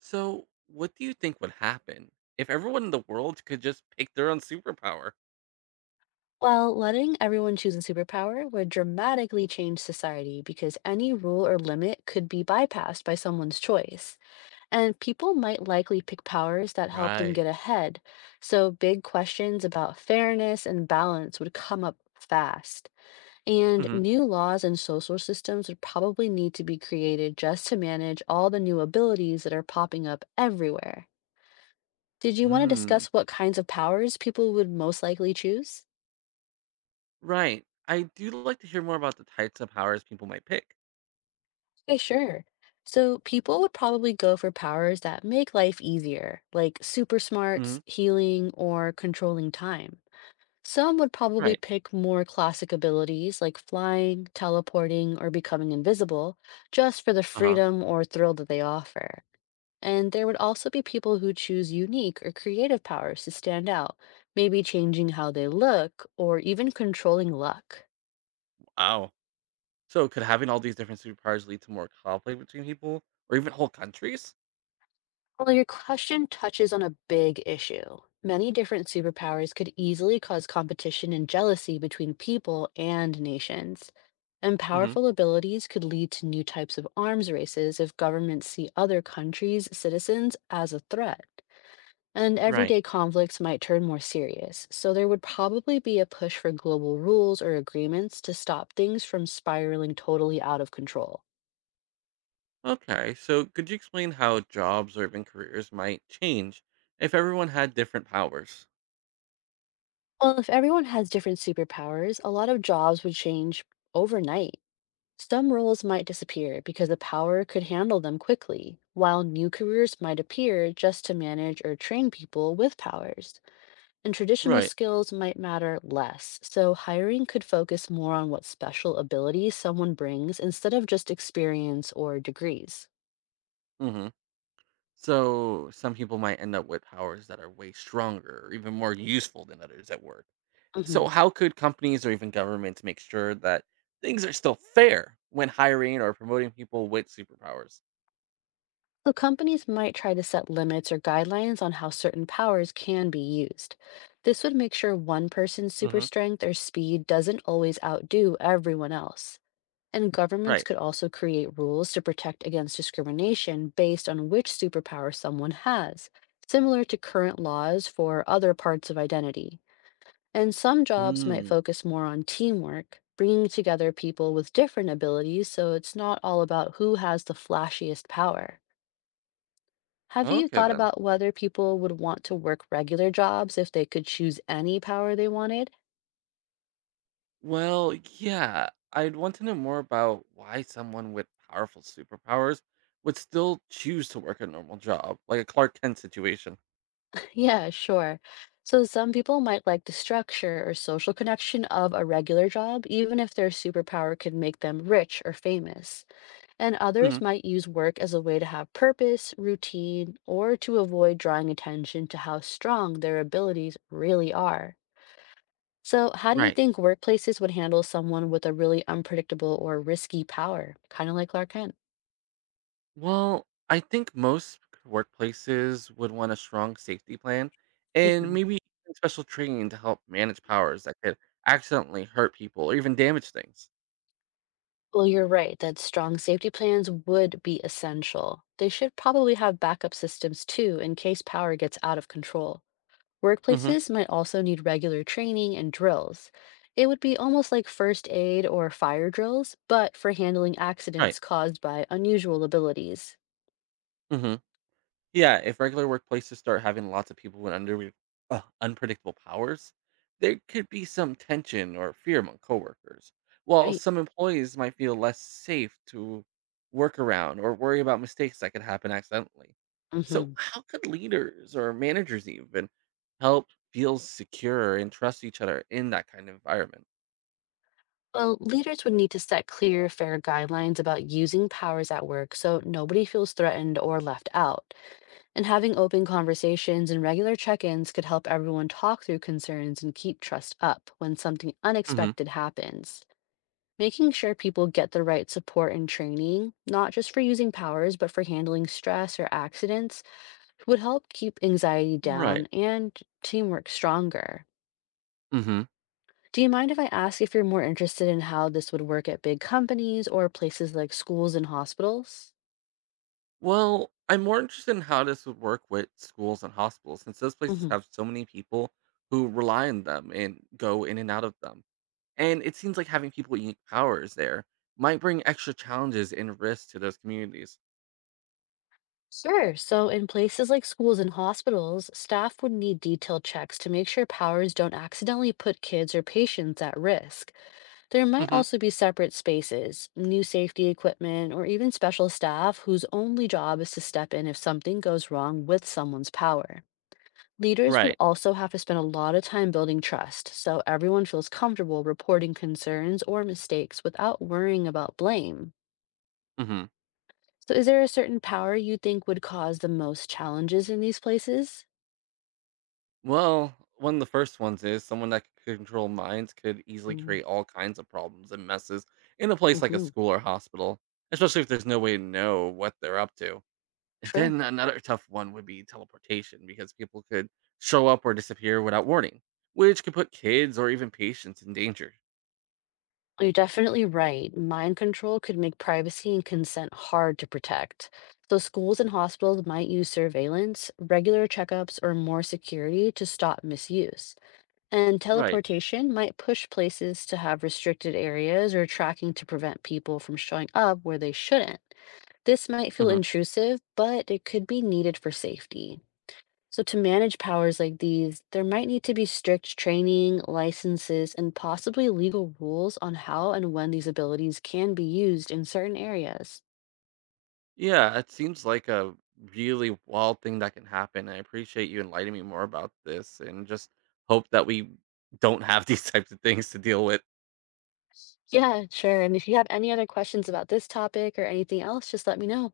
So, what do you think would happen if everyone in the world could just pick their own superpower? Well, letting everyone choose a superpower would dramatically change society because any rule or limit could be bypassed by someone's choice. And people might likely pick powers that help them Right. get ahead. So big questions about fairness and balance would come up fast. And hmm new laws and social systems would probably need to be created just to manage all the new abilities that are popping up everywhere. Did you want to Mm. discuss what kinds of powers people would most likely choose? Right. I do like to hear more about the types of powers people might pick. Okay, sure. So people would probably go for powers that make life easier, like super smarts, hmm healing, or controlling time. Some would probably Right. pick more classic abilities like flying, teleporting, or becoming invisible, just for the Uh huh. freedom or thrill that they offer. And there would also be people who choose unique or creative powers to stand out, maybe changing how they look or even controlling luck. Wow. So, could having all these different superpowers lead to more conflict between people or even whole countries? Well, your question touches on a big issue. Many different superpowers could easily cause competition and jealousy between people and nations. And hmm powerful abilities could lead to new types of arms races if governments see other countries' citizens as a threat. And Right. everyday conflicts might turn more serious, so there would probably be a push for global rules or agreements to stop things from spiraling totally out of control. Okay. So, could you explain how jobs or even careers might change if everyone had different powers? Well, if everyone has different superpowers, a lot of jobs would change overnight. Some roles might disappear because the power could handle them quickly, while new careers might appear just to manage or train people with powers. And traditional Right. skills might matter less, so hiring could focus more on what special abilities someone brings instead of just experience or degrees. Hmm. So some people might end up with powers that are way stronger or even more useful than others at work. Mhm. So how could companies or even governments make sure that things are still fair when hiring or promoting people with superpowers? So companies might try to set limits or guidelines on how certain powers can be used. This would make sure one person's super hmm strength or speed doesn't always outdo everyone else. And governments Right. could also create rules to protect against discrimination based on which superpower someone has, similar to current laws for other parts of identity. And some jobs might Mm. focus more on teamwork, bringing together people with different abilities so it's not all about who has the flashiest power. Have you Okay thought then. about whether people would want to work regular jobs if they could choose any power they wanted? Well, yeah, I'd want to know more about why someone with powerful superpowers would still choose to work a normal job, like a Clark Kent situation. Yeah, sure. So some people might like the structure or social connection of a regular job, even if their superpower could make them rich or famous. And hmm others might use work as a way to have purpose, routine, or to avoid drawing attention to how strong their abilities really are. So, how do you Right. think workplaces would handle someone with a really unpredictable or risky power? Kind of like Clark Kent. Well, I think most workplaces would want a strong safety plan and Mhm. maybe even special training to help manage powers that could accidentally hurt people or even damage things. Well, you're right that strong safety plans would be essential. They should probably have backup systems too in case power gets out of control. hmm Workplaces might also need regular training and drills. It would be almost like first aid or fire drills, but for handling Right. accidents caused by unusual abilities. Hmm. Yeah, if regular workplaces start having lots of people with under unpredictable powers, there could be some tension or fear among coworkers. While Right. some employees might feel less safe to work around or worry about mistakes that could happen accidentally. So, hmm how could leaders or managers even help feel secure and trust each other in that kind of environment? Well, leaders would need to set clear, fair guidelines about using powers at work so nobody feels threatened or left out. And having open conversations and regular check ins could help everyone talk through concerns and keep trust up when something hmm unexpected happens. Making sure people get the right support and training, not just for using powers, but for handling stress or accidents, would help keep anxiety Right. down and teamwork stronger. Hmm. Do you mind if I ask if you're more interested in how this would work at big companies or places like schools and hospitals? Well, I'm more interested in how this would work with schools and hospitals, since those places Mhm. have so many people who rely on them and go in and out of them. And it seems like having people with unique powers there might bring extra challenges and risks to those communities. Sure. So, in places like schools and hospitals, staff would need detailed checks to make sure powers don't accidentally put kids or patients at risk. There might hmm also be separate spaces, new safety equipment, or even special staff whose only job is to step in if something goes wrong with someone's power. Leaders would Right. also have to spend a lot of time building trust so everyone feels comfortable reporting concerns or mistakes without worrying about blame. Hmm. So, is there a certain power you think would cause the most challenges in these places? Well, one of the first ones is someone that could control minds could easily create all kinds of problems and messes in a place like a Mm-hmm. school or hospital, especially if there's no way to know what they're up to. And True. then another tough one would be teleportation because people could show up or disappear without warning, which could put kids or even patients in danger. You're definitely right. Mind control could make privacy and consent hard to protect. So, schools and hospitals might use surveillance, regular checkups, or more security to stop misuse. And Right. teleportation might push places to have restricted areas or tracking to prevent people from showing up where they shouldn't. This might feel Hmm. intrusive, but it could be needed for safety. So, to manage powers like these, there might need to be strict training, licenses, and possibly legal rules on how and when these abilities can be used in certain areas. Yeah, it seems like a really wild thing that can happen. I appreciate you enlightening me more about this and just hope that we don't have these types of things to deal with. Yeah, sure. And if you have any other questions about this topic or anything else, just let me know.